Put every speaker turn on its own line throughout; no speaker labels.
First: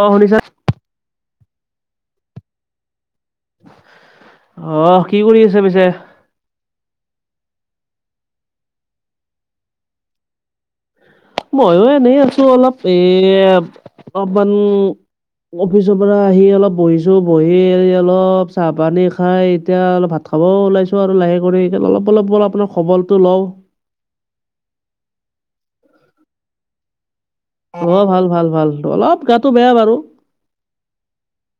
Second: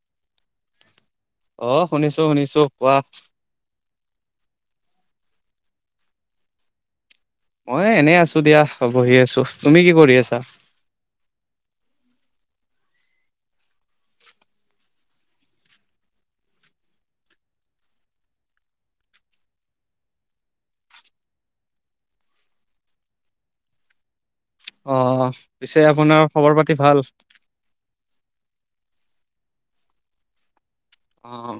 অঁ শুনিছা নে?
অঁ' শুনিছো শুনিছো, কোৱা?
অঁ' কি কৰি আছে পিছে?
মই এনেই আছো দিয়া বহি আছো, তুমি কি কৰি আছা?
মইয়ো এনেই আছো অলপ, এ অকমান- অফিচৰ পৰা আহি অলপ বহিছো, বহি অলপ চাহ পানী খাই এতিয়া অলপ ভাত খাব ওলাইছোঁ আৰু লাহে কৰি অলপ অলপ বল আপোনাৰ খবৰটো লওঁ।
অঁ' পিছে আপোনাৰ খবৰ পাতি ভাল?
অঁ' ভাল ভাল ভাল, অলপ গাটো বেয়া বাৰু।
অঁ।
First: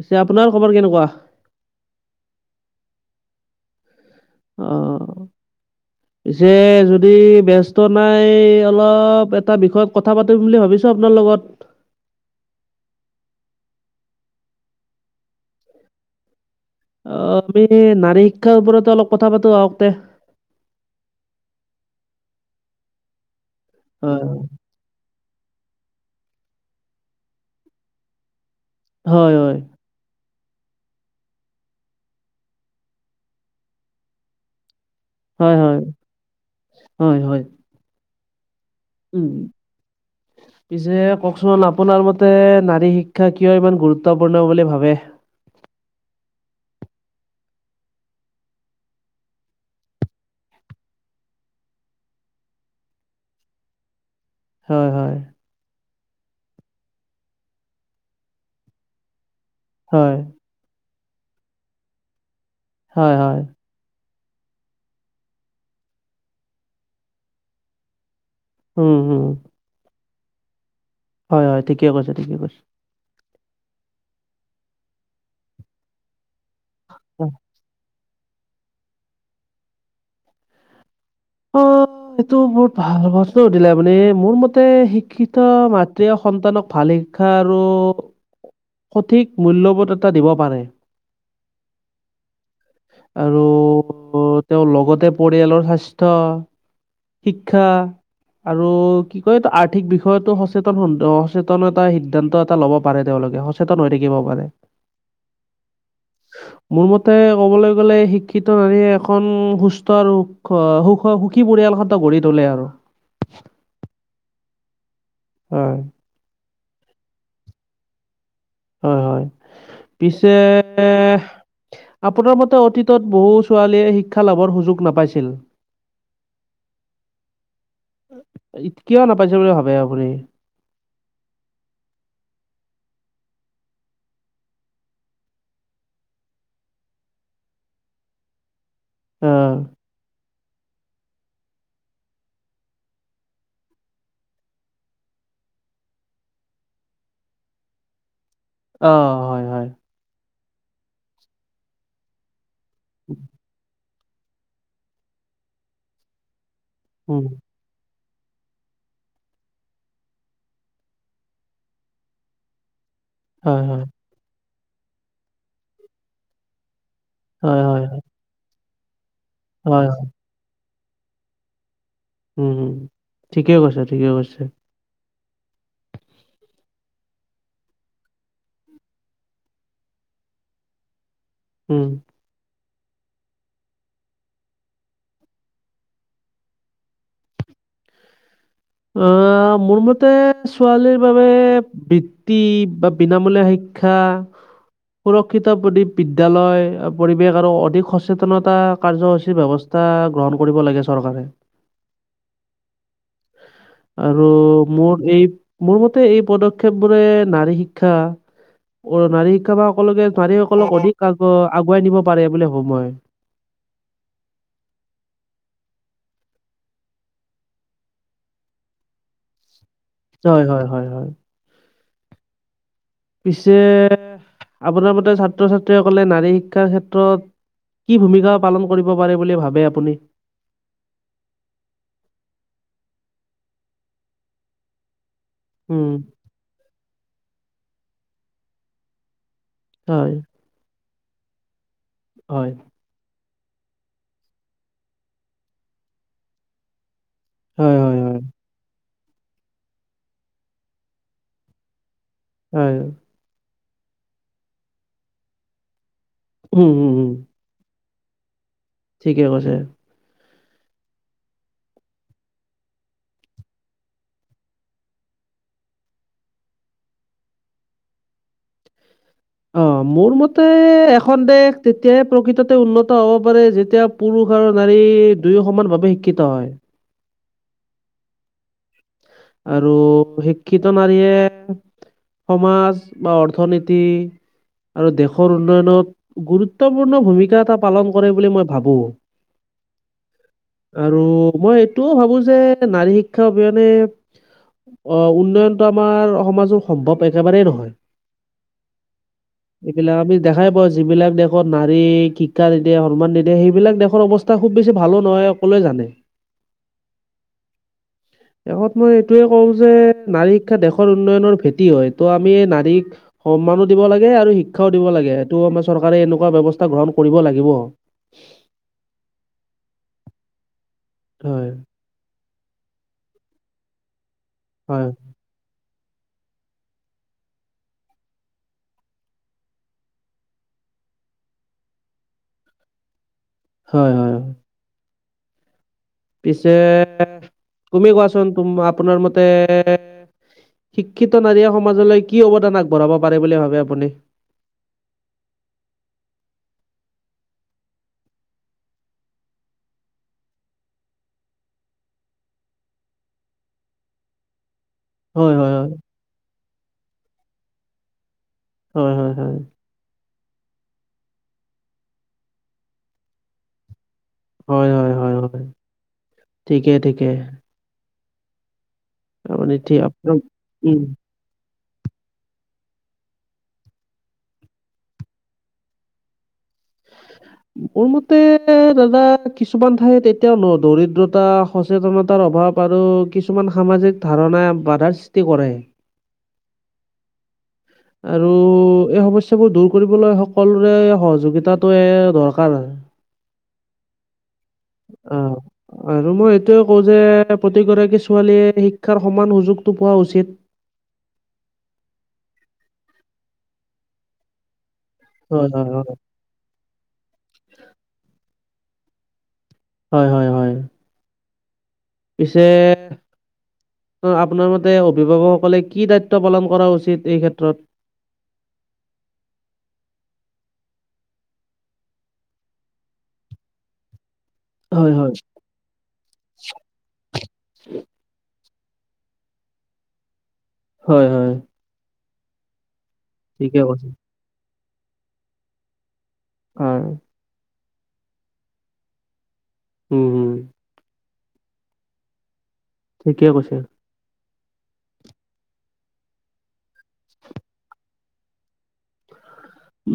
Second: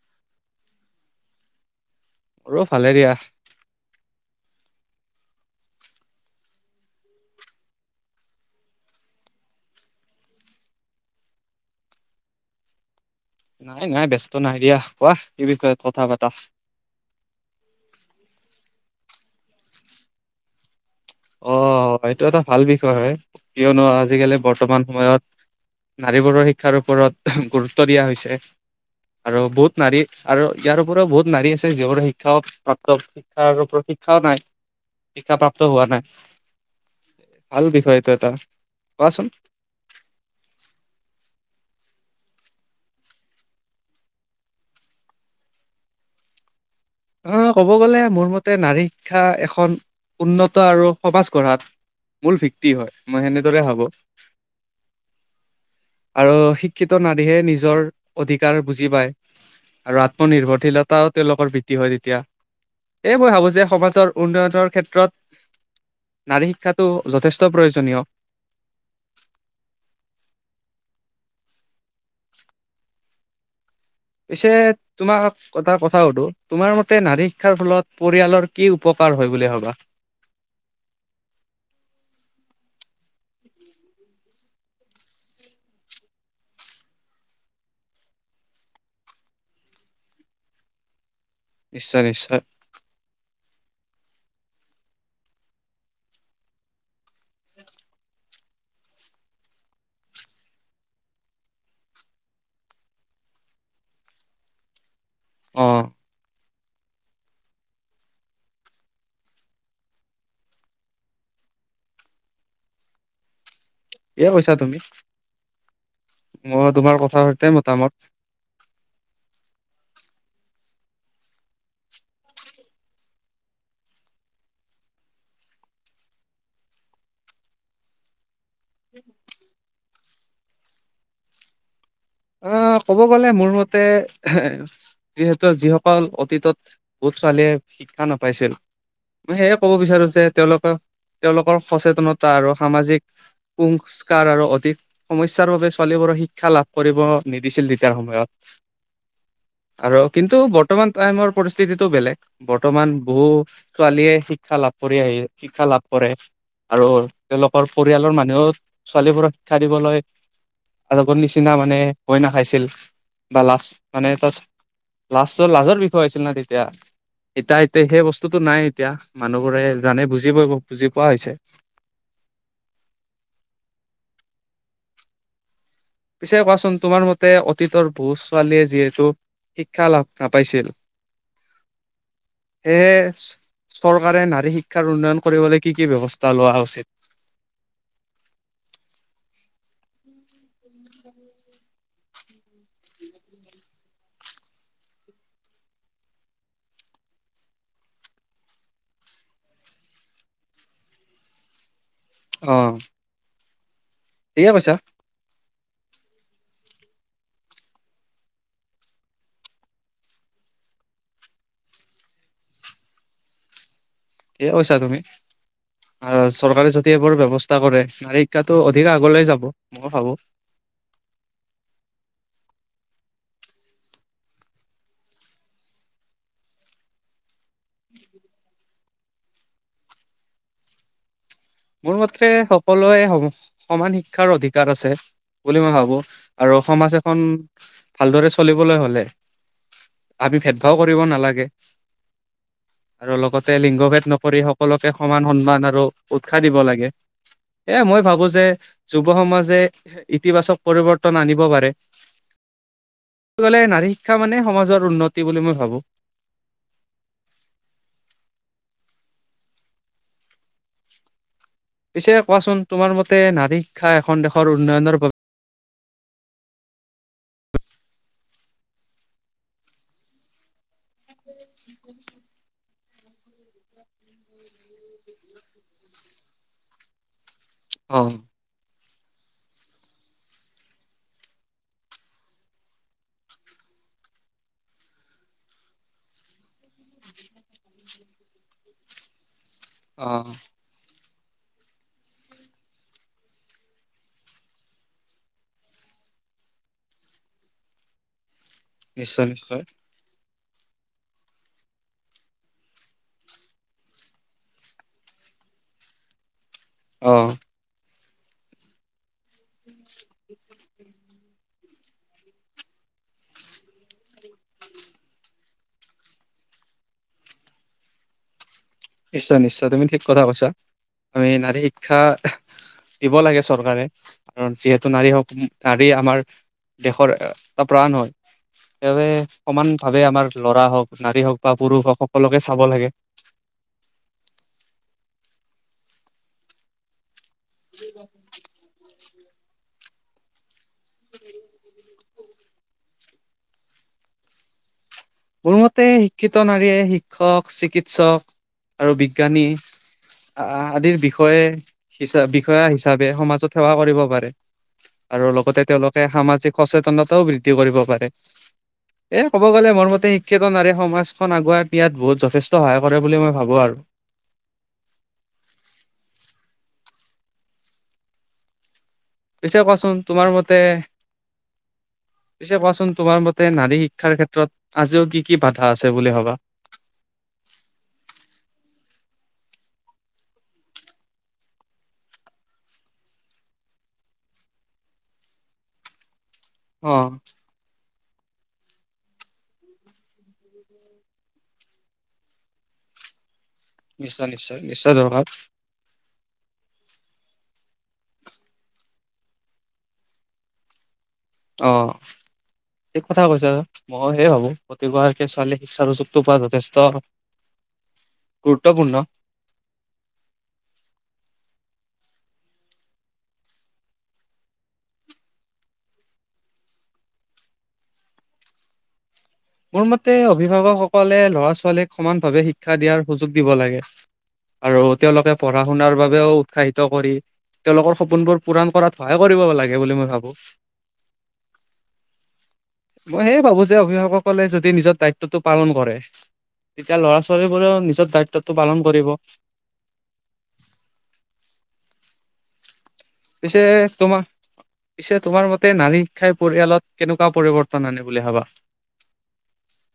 পিছে আপোনাৰ খবৰ কেনেকুৱা?
মোৰো ভালে দিয়া।
অঁ। পিছে যদি ব্যস্ত নাই অলপ এটা বিষয়ত কথা পাতিম বুলি ভাবিছোঁ আপোনাৰ লগত।
নাই নাই ব্যস্ত নাই দিয়া, কোৱা কি বিষয়ত কথা পাতা?
অঁ' আমি নাৰী শিক্ষাৰ ওপৰতে অলপ কথা পাতো আহকতে।
অঁ, এইটো এটা ভাল বিষয় হয় কিয়নো আজিকালি বৰ্তমান সময়ত- নাৰীবোৰৰ শিক্ষাৰ ওপৰত গুৰুত্ব দিয়া হৈছে
হয় হয়
আৰু
হয়
বহুত নাৰী আৰু ইয়াৰপৰিও বহুত নাৰী আছে যিবোৰ শিক্ষা প্ৰাপ্ত শিক্ষা আৰু প্ৰশিক্ষাও নাই শিক্ষা
হয়
প্ৰাপ্ত
হয়।
হোৱা নাই।
হয়, হয়।
ভাল বিষয় এইটো এটা। কোৱাচোন
উম। পিছে কওকচোন আপোনাৰ মতে নাৰী শিক্ষা কিয় ইমান গুৰুত্বপূৰ্ণ বুলি ভাবে?
অ', ক'ব গ'লে মোৰ মতে নাৰী শিক্ষা এখন উন্নত আৰু সমাজ গঢ়াত মূল ভিত্তি হয়, মই সেনেদৰে ভাবো।
হয়, হয়।
আৰু শিক্ষিত নাৰীহে নিজৰ অধিকাৰ বুজি পায়। আৰু
হয়
আত্মনিৰ্ভৰশীলতাও তেওঁলোকৰ বৃদ্ধি হয় তেতিয়া,
হয়
এই মই
হয়
ভাবো যে সমাজৰ উন্নয়নৰ ক্ষেত্ৰত নাৰী শিক্ষাটো যথেষ্ট প্ৰয়োজনীয়।
উম, উম। হয়, হয়, ঠিকে কৈছে ঠিকে কৈছে।
পিছে তোমাক এটা কথা সোধোঁ তোমাৰ মতে নাৰী শিক্ষাৰ ফলত পৰিয়ালৰ কি উপকাৰ হয় বুলি ভবা?
অ' এইটো বহুত ভাল প্ৰশ্ন সুধিলে আপুনি, মোৰ মতে শিক্ষিত মাতৃ আৰু সন্তানক ভাল শিক্ষা আৰু সঠিক মূল্যবোধ এটা দিব পাৰে।
নিশ্চয় নিশ্চয়।
আৰু তেওঁৰ লগতে পৰিয়ালৰ স্বাস্থ্য। শিক্ষা আৰু কি কয় আৰ্থিক বিষয়ো সচেতন সচেতন এটা সিদ্ধান্ত এটা ল'ব পাৰে তেওঁলোকে। সচেতন হৈ থাকিব পাৰে।
অ'।
মোৰ মতে ক'বলৈ গ'লে শিক্ষিত নাৰীয়ে এখন সুস্থ আৰু সুখ সুখী পৰিয়ালখন গঢ়ি তোলে আৰু।
[unintelligible] কৈছা তুমি।
হয়।
মই তোমাৰ কথাৰ সৈতে মতামত।
হয়, হয়, পিছে আপোনাৰ মতে অতীতত বহু ছোৱালীয়ে শিক্ষা লাভৰ সুযোগ নাপাইছিল। কিয় নাপাইছিল বুলি ভাবে আপুনি?
অ', ক'ব গ'লে মোৰ মতে যিহেতু যিসকল অতীতত বহুত ছোৱালীয়ে শিক্ষা নাপাইছিল।
অ
মই সেয়ে ক'ব বিচাৰো যে, তেওঁলোকৰ তেওঁলোকৰ সচেতনতা আৰু সামাজিক সংস্কাৰ আৰু অধিক সমস্যাৰ বাবে ছোৱালীবোৰৰ শিক্ষা লাভ কৰিব নিদিছিল তেতিয়াৰ সময়ত।
অ'। হয় হয়
আৰু কিন্তু বৰ্তমান টাইমৰ পৰিস্থিতিটো বেলেগ, বৰ্তমান বহু ছোৱালীয়ে শিক্ষা লাভ কৰি আহি শিক্ষা লাভ কৰে, আৰু
উম
তেওঁলোক ৰ পৰিয়ালৰ মানুহেও ছোৱালীবোৰক শিক্ষা দিবলৈ আগৰ নিচি নিচিনা মানে ভয় নাখাইছিল, বা
হয়
লাষ্ট
হয়
মানে তাৰপিছত লাছ লাজৰ বিষয় আছিল না তেতিয়া এতিয়া
হয় হয়
এতিয়া সেই বস্তুতটো নাই এতিয়া। মানুহবোৰে
হয় হয়
জানে বুজিই বুজি পোৱা হৈছে।
উম ঠিকেই কৈছা ঠিকেই কৈছা।
পিছে কোৱাচোন তোমাৰ মতে অতীতৰ বহুত ছোৱালীয়ে যিহেতু। শিক্ষা লাভ নাপাইছিল।
উম।
সেয়ে চৰ চৰকাৰে নাৰী শিক্ষাৰ উন্নয়ন কৰিবলৈ কি কি ব্যৱস্থা লোৱা উচিত।
অ মোৰ মতে ছোৱালীৰ বাবে। বৃত্তি বা বিনামূলীয়া শিক্ষা। সুৰক্ষিত বুধি বিদ্যয়ালয় পৰিৱেশ আৰু অধিক সচেতনতা কাৰ্যসূচীৰ ব্যৱস্থা। এটা গ্ৰহণ কৰিব লাগে চৰকাৰে।
অ।
আৰু
ঠিকে কৈছা
মোৰ এই মোৰ মতে এই পদক্ষেপ বোৰে নাৰী শিক্ষা। অ নাৰী শিক্ষা বা সকলোকে নাৰীসকলক অধিক আগু আগুৱাই নিব পাৰে বুলি ভাবো মই।
কি কৈছা তুমি। আৰু চৰকাৰে যদি এইবোৰ ব্যৱস্থা কৰে নাৰী শিক্ষাটো অধিকে আগলৈ যাব মই ভাবো।
হয় হয় হয় হয় পিছে। আপোনাৰ মতে ছাত্ৰ ছাত্ৰীসকলে নাৰী শিক্ষাৰ ক্ষেত্ৰত। কি ভূমিকা পালন কৰিব পাৰে বুলি ভাবে আপুনি।
মোৰ মতে সকলোৱে সম সমান শিক্ষাৰ অধিকাৰ আছে বুলি মই
উম
ভাবো। আৰু সমাজ এখন ভালদৰে চলিবলৈ হ'লে।
হয়।
আমি ভেদ ভাও কৰিব নালাগে।
হয়।
আৰু লগতে লিংগ ভেদ নকৰি সকলোকে সমান সন্মান আৰু উৎসাহ দিব লাগে।
হয়,
এ
হয়,
মই
হয়,
ভাবো যে যুৱ সমাজে ইতিবাচক পৰিৱৰ্তন আনিব পাৰে।
হয়।
এটো নাৰী শিক্ষা মানে সমাজৰ উন্নতি বুলি মই ভাবো।
উম উম উম। ঠিকে কৈছে।
পিছে কোৱাচোন তোমাৰ মতে নাৰী শিক্ষা এখন দেশৰ উন্নয়নৰ বাবে।
অ মোৰ মতে এখন দেশ তেতিয়াই প্ৰকৃততে উন্নত। ত হ'ব পাৰে যেতিয়া পুৰুষ আৰু নাৰী দুয়ো সমান ভাৱে শিক্ষিত হয়।
অহ।
আৰু শিক্ষিত নাৰীয়ে। সমাজ বা অৰ্থনীতি। আৰু দেশৰ উন্নয়নত গুৰুত্বপূৰ্ণ ভূমিকা এটা পালন কৰে বুলি মই ভাবো।
অ।
আৰু মই এইটোও ভাবো যে নাৰী শিক্ষা অবিহনে। অ উন্নয়নটো আমাৰ সমাজৰ সম্ভৱ একেবাৰেই নহয়।
নিশ্চয় নিশ্চয়
এইবিলা আমি। দেখাই পাওঁ যিবিলাক দেশত নাৰী শিক্ষা নিদিয়ে সন্মান নিদিয়ে সেই দেশৰ অৱস্থা খুব বেছি ভালো নহয়। সকলোৱে জানে।
অঁ।
শেষত মই এইটোয়ে কওঁ যে নাৰী শিক্ষা দেশৰ উন্নয়নৰ ভেটি হয়। ত' আমি নাৰীক। সন্মানো দিব লাগে আৰু শিক্ষাও দিব লাগে সেইটো আমাৰ চৰকাৰে এনেকুৱা ব্যৱস্থা গ্ৰহণ কৰিব লাগিব।
নিশ্চয়-নিশ্চয়! তুমি ঠিক কথা কৈছা। আমি
হয়
নাৰী শিক্ষা দিব লাগে চৰকাৰে কাৰণ যিহেতু
হয়
নাৰী হক নাৰী আমাৰ দেশৰ এটা প্ৰাণ হয়। সেবাবে সমানভাৱে আমাৰ ল'ৰা হওক, নাৰী হওক বা পুৰুষ হওক সকলোকে চাব লাগে।
হয় হয়। পিছে, তুমি কোৱাচোন? তুম আপোনাৰ মতে শিক্ষিত নাৰীয়ে সমাজলৈ কি অৱদান আগবঢ়াব পাৰে বুলি ভাবে আপুনি?
মোৰ মতে শিক্ষিত নাৰীয়ে শিক্ষক, চিকিৎসক আৰু বিজ্ঞানী আহ আদিৰ বিষয়ে হিচা বিষয়া হিচাপে সমাজত সেৱা কৰিব পাৰে। আৰু
হয় হয়
লগতে
হয়
তেওঁলোকে সামাজিক সচেতনতাও বৃদ্ধি কৰিব পাৰে।
হয় হয়
এ
হয়
ক'ব গ'লে মৰ মত তে শিক্ষিত নাৰীয়ে সমাজখন আগুৱাই নিয়াত বহুত যথেষ্ট সহায় কৰে বুলি মই ভাবো আৰু।
হয় হয় হয় হয়। ঠিকে-ঠিকে। অ
পিছে
নিঠি আপ,
কোৱাচোন তোমাৰ মতে
উম।
পিছে কোৱাচোন তোমাৰ মতে নাৰী শিক্ষাৰ ক্ষেত্ৰত আজিও কি কি বাধা আছে বুলি ভাবা?
মোৰ মতে দাদা কিছুমান ঠাইত এতিয়াও ন' দৰিদ্ৰতা সচেতনতাৰ অভাৱ আৰু কিছুমান সামাজিক ধাৰণাই বাধাৰ সৃষ্টি কৰে।
অঁ।
আৰু এই সমস্যাবোৰ দূৰ কৰিবলৈ সকলোৰে সহযোগিতাটোয়ে দৰকাৰ হয়।
নিশ্চয়-নিশ্চয়? নিশ্চয় দৰকাৰ।
অ'। আৰু মই এইটোয়ে কওঁ যে প্ৰতিগৰাকী ছোৱালীয়ে শিক্ষাৰ সমান সুযোগটো পোৱা উচিত।
অ, ঠিক কথা কৈছা, মই সে ভাবো, প্ৰতিগৰাকী
হয়,
ছোৱালী
হয়, হয়,
শিক্ষাৰুচী তো পৱা যথেষ্ট, গুৰুত্বপূৰ্ণ।
হয় হয় হয়। পিছে- আপোনাৰ মতে অভিভাৱকসকলে কি দায়িত্ব পালন কৰা উচিত এই ক্ষেত্ৰত?
মোৰ মতে অভিভাৱকসকলে ল'ৰা-ছোৱালীক সমান ভাৱে শিক্ষা দিয়াৰ সুযোগ দিব লাগে।
হয়,
আৰু
হয়,
তেওঁলোকে পঢ়া-শুনাৰ বাবেও উৎসাহিত কৰি তেওঁলোকৰ সপোনবোৰ পূৰাণ কৰাত সহায় কৰিব লাগে বুলি মই ভাবো।
হয় হয়।
মই সেয়ে
ঠিকে
ভাবো যে
কৈছে।
অভিভাৱকসকলে যদি নিজৰ দায়িত্বতটো পালন কৰে,
হয়,
তেতিয়া ল'ৰা-ছ ছোৱালীবোৰে নিজৰ দায়িত্বটো পালন কৰিব।
উম হুম। ঠিকে কৈছে।
পিছে তোমা পিছে তোমাৰ মতে নাৰী শিক্ষাই পৰিয়ালত কেনেকুৱা পৰিৱৰ্তন আনে বুলি ভাবা?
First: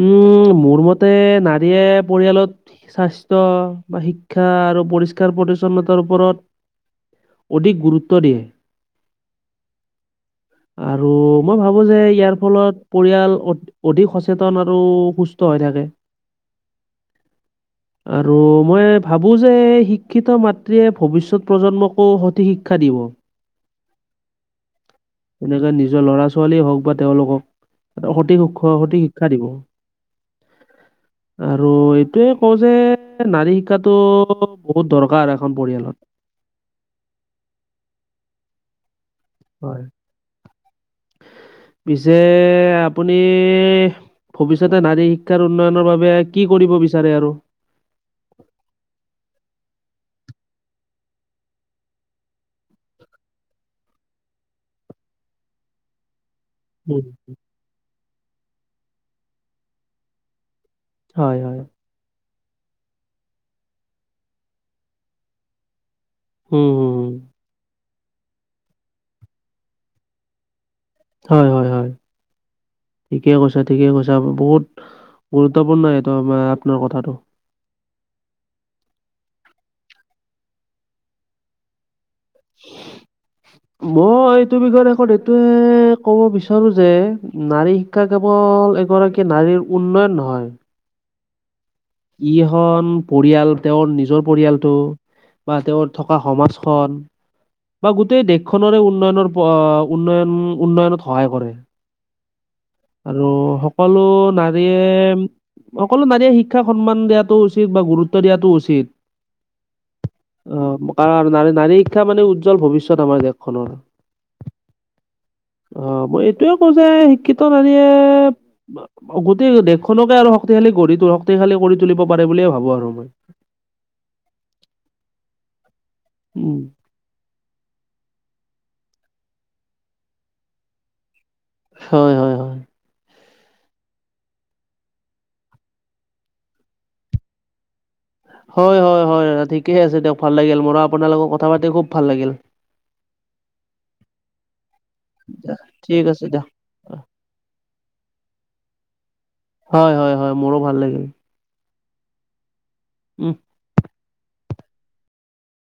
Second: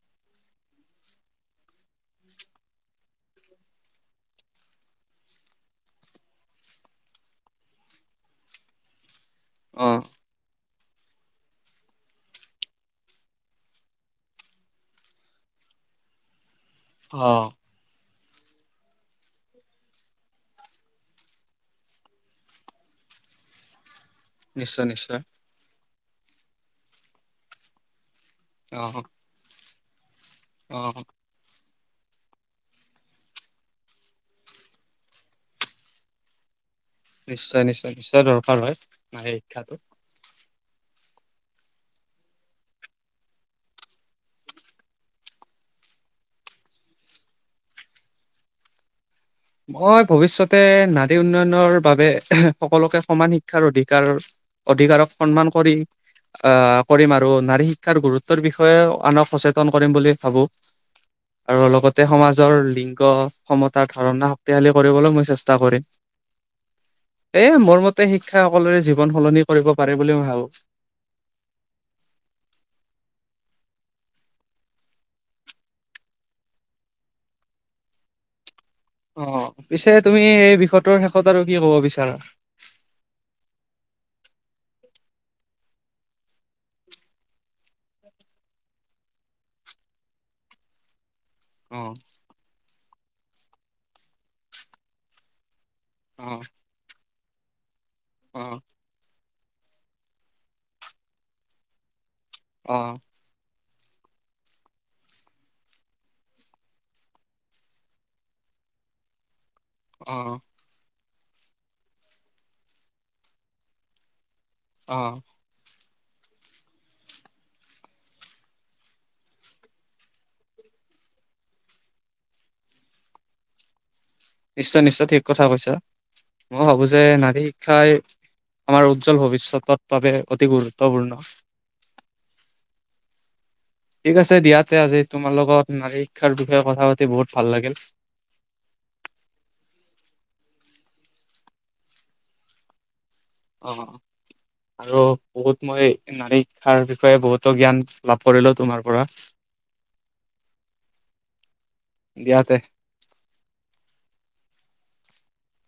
ই'য়ে মোৰ মতে নাৰীয়ে পৰিয়ালত স্বাস্থ্য বা শিক্ষা আৰু পৰিষ্কাৰ-পৰিচ্ছন্নতাৰ ওপৰত অধিক গুৰুত্ব দিয়ে।
অঁ।
আৰু মই ভাবো যে ইয়াৰ ফলত পৰিয়াল অধিক সচে- চেতন আৰু সুস্থ হৈ থাকে।
অ'।
[inaudible] আৰু মই ভাবোঁ যে শিক্ষিত মাতৃয়ে ভৱিষ্যত প্ৰজন্মকো সঠিক শিক্ষা দিব।
নিশ্চয় নিশ্চয়।
তেনেকে নিজৰ ল'ৰা ছোৱালীয়ে হওক বা তেওঁলোকক সঠিক সু
অ',
সঠিক শিক্ষা দিব।
অ-
আৰু এইটোয়ে কওঁ যে নাৰী শিক্ষাটো বহুত দৰকাৰ এখন পৰিয়ালত।
নিশ্চয় নিশ্চয় নিশ্চয় দৰকাৰ হয় নাৰীৰ
হয় পিছে আপুনি ভৱিষ্যতে, নাৰী শিক্ষাৰ উন্নয়নৰ বাবে কি কৰিব বিচাৰে আৰু?
মই ভৱিষয়তে, নাৰী উন্নয়নৰ বাবে সকলোকে সমান শিক্ষাৰ অধিকাৰ অধিকাৰক সন্মান কৰি আহ
উম,
কৰিম আৰু নাৰী শিক্ষাৰ গুৰুত্বৰ বিষয়ে আনক সচেতন কৰিম বুলি ভাবো।
হয়, হয়,
আৰু লগতে সমাজৰ লিংগ সমতা ধাৰণা শক্তিশালী কৰিবলৈ মই চেষ্টা কৰিম।
উম। হুম,
এ, মোৰ মতে শিক্ষা সকলোৰে জীৱন সলনি কৰিব পাৰে বুলি মই ভাবো।
হয় হয় হয়। ঠিকে কৈছা ঠিকে কৈছা বহুত গুৰুত্বপূৰ্ণ এইটো, আমাৰ আপোনাৰ কথাটো।
অ', পিছে তুমি সেই বিষয়টোৰ শেষত আৰু কি ক'ব বিচাৰা?
[unintelligible] মই এইটো বিষয়ত শেষত এইটোয়ে ক'ব বিচাৰো যে নাৰী শিক্ষা কেৱল এগৰাকী নাৰীৰ উন্নয়ন নহয়
অ।
কিখন পৰিয়াল তেওঁৰ নিজৰ পৰিয়ালটো বা তেওঁৰ- থকা
অ
সমাজখন, বা গোটেই
অ
দেশ খনৰে উন্নয়নৰ অ উন্নয়ন উন্নয়নত সহায় কৰে।
অ।
আৰু সকলো নাৰীয়ে। সকলো নাৰীয়ে শিক্ষাক সন্মান দিয়াটো উচিত বা গুৰুত্ব দিয়াাতটো উচিত।
অ।
অ', কাৰণ নাৰী-নাৰী শিক্ষা মানে উজ্জ্বল ভৱিষ্যত আমাৰ দেশখনৰ।
অ।
অ', মই এইটোয়ে কওঁ যে শিক্ষিত নাৰীয়ে গোটেই দেশখনকে আৰু শক্তিশালী গঢ়ি, শক্তিশালী কৰি তুলিব পাৰে বুলিয়ে ভাবো আৰু মই।
নিশ্চয় নিশ্চয় ঠিক কথা কৈছা,
উম।
মই ভাবো যে যে, নাৰী শিক্ষাই আমাৰ উজ্জ্বল ভৱিষ্যতৰ বাবে অতি গুৰুত্বপূৰ্ণ।
হয় হয় হয়।
ঠিক আছে দিয়াতে আজি, তোমাৰ লগত নাৰী শিক্ষাৰ বিষয়ে কথা পাতি বহুত ভাল লাগিল।
হয় হয় হয়, ঠিকে আছে দিয়ক ভাল লাগিল, মোৰ আপোনাৰ লগত কথা পাতি খুব ভাল লাগিল।
অ', আৰু বহুত
ঠিক
মই
আছে
নাৰী
দিয়ক
শিক্ষা বিষয়ে বহুতো জ্ঞান, লাভ কৰিলো তোমাৰ পৰা।
হয় হয় হয়, মোৰো ভাল লাগিল।
ইয়াতে।
উম।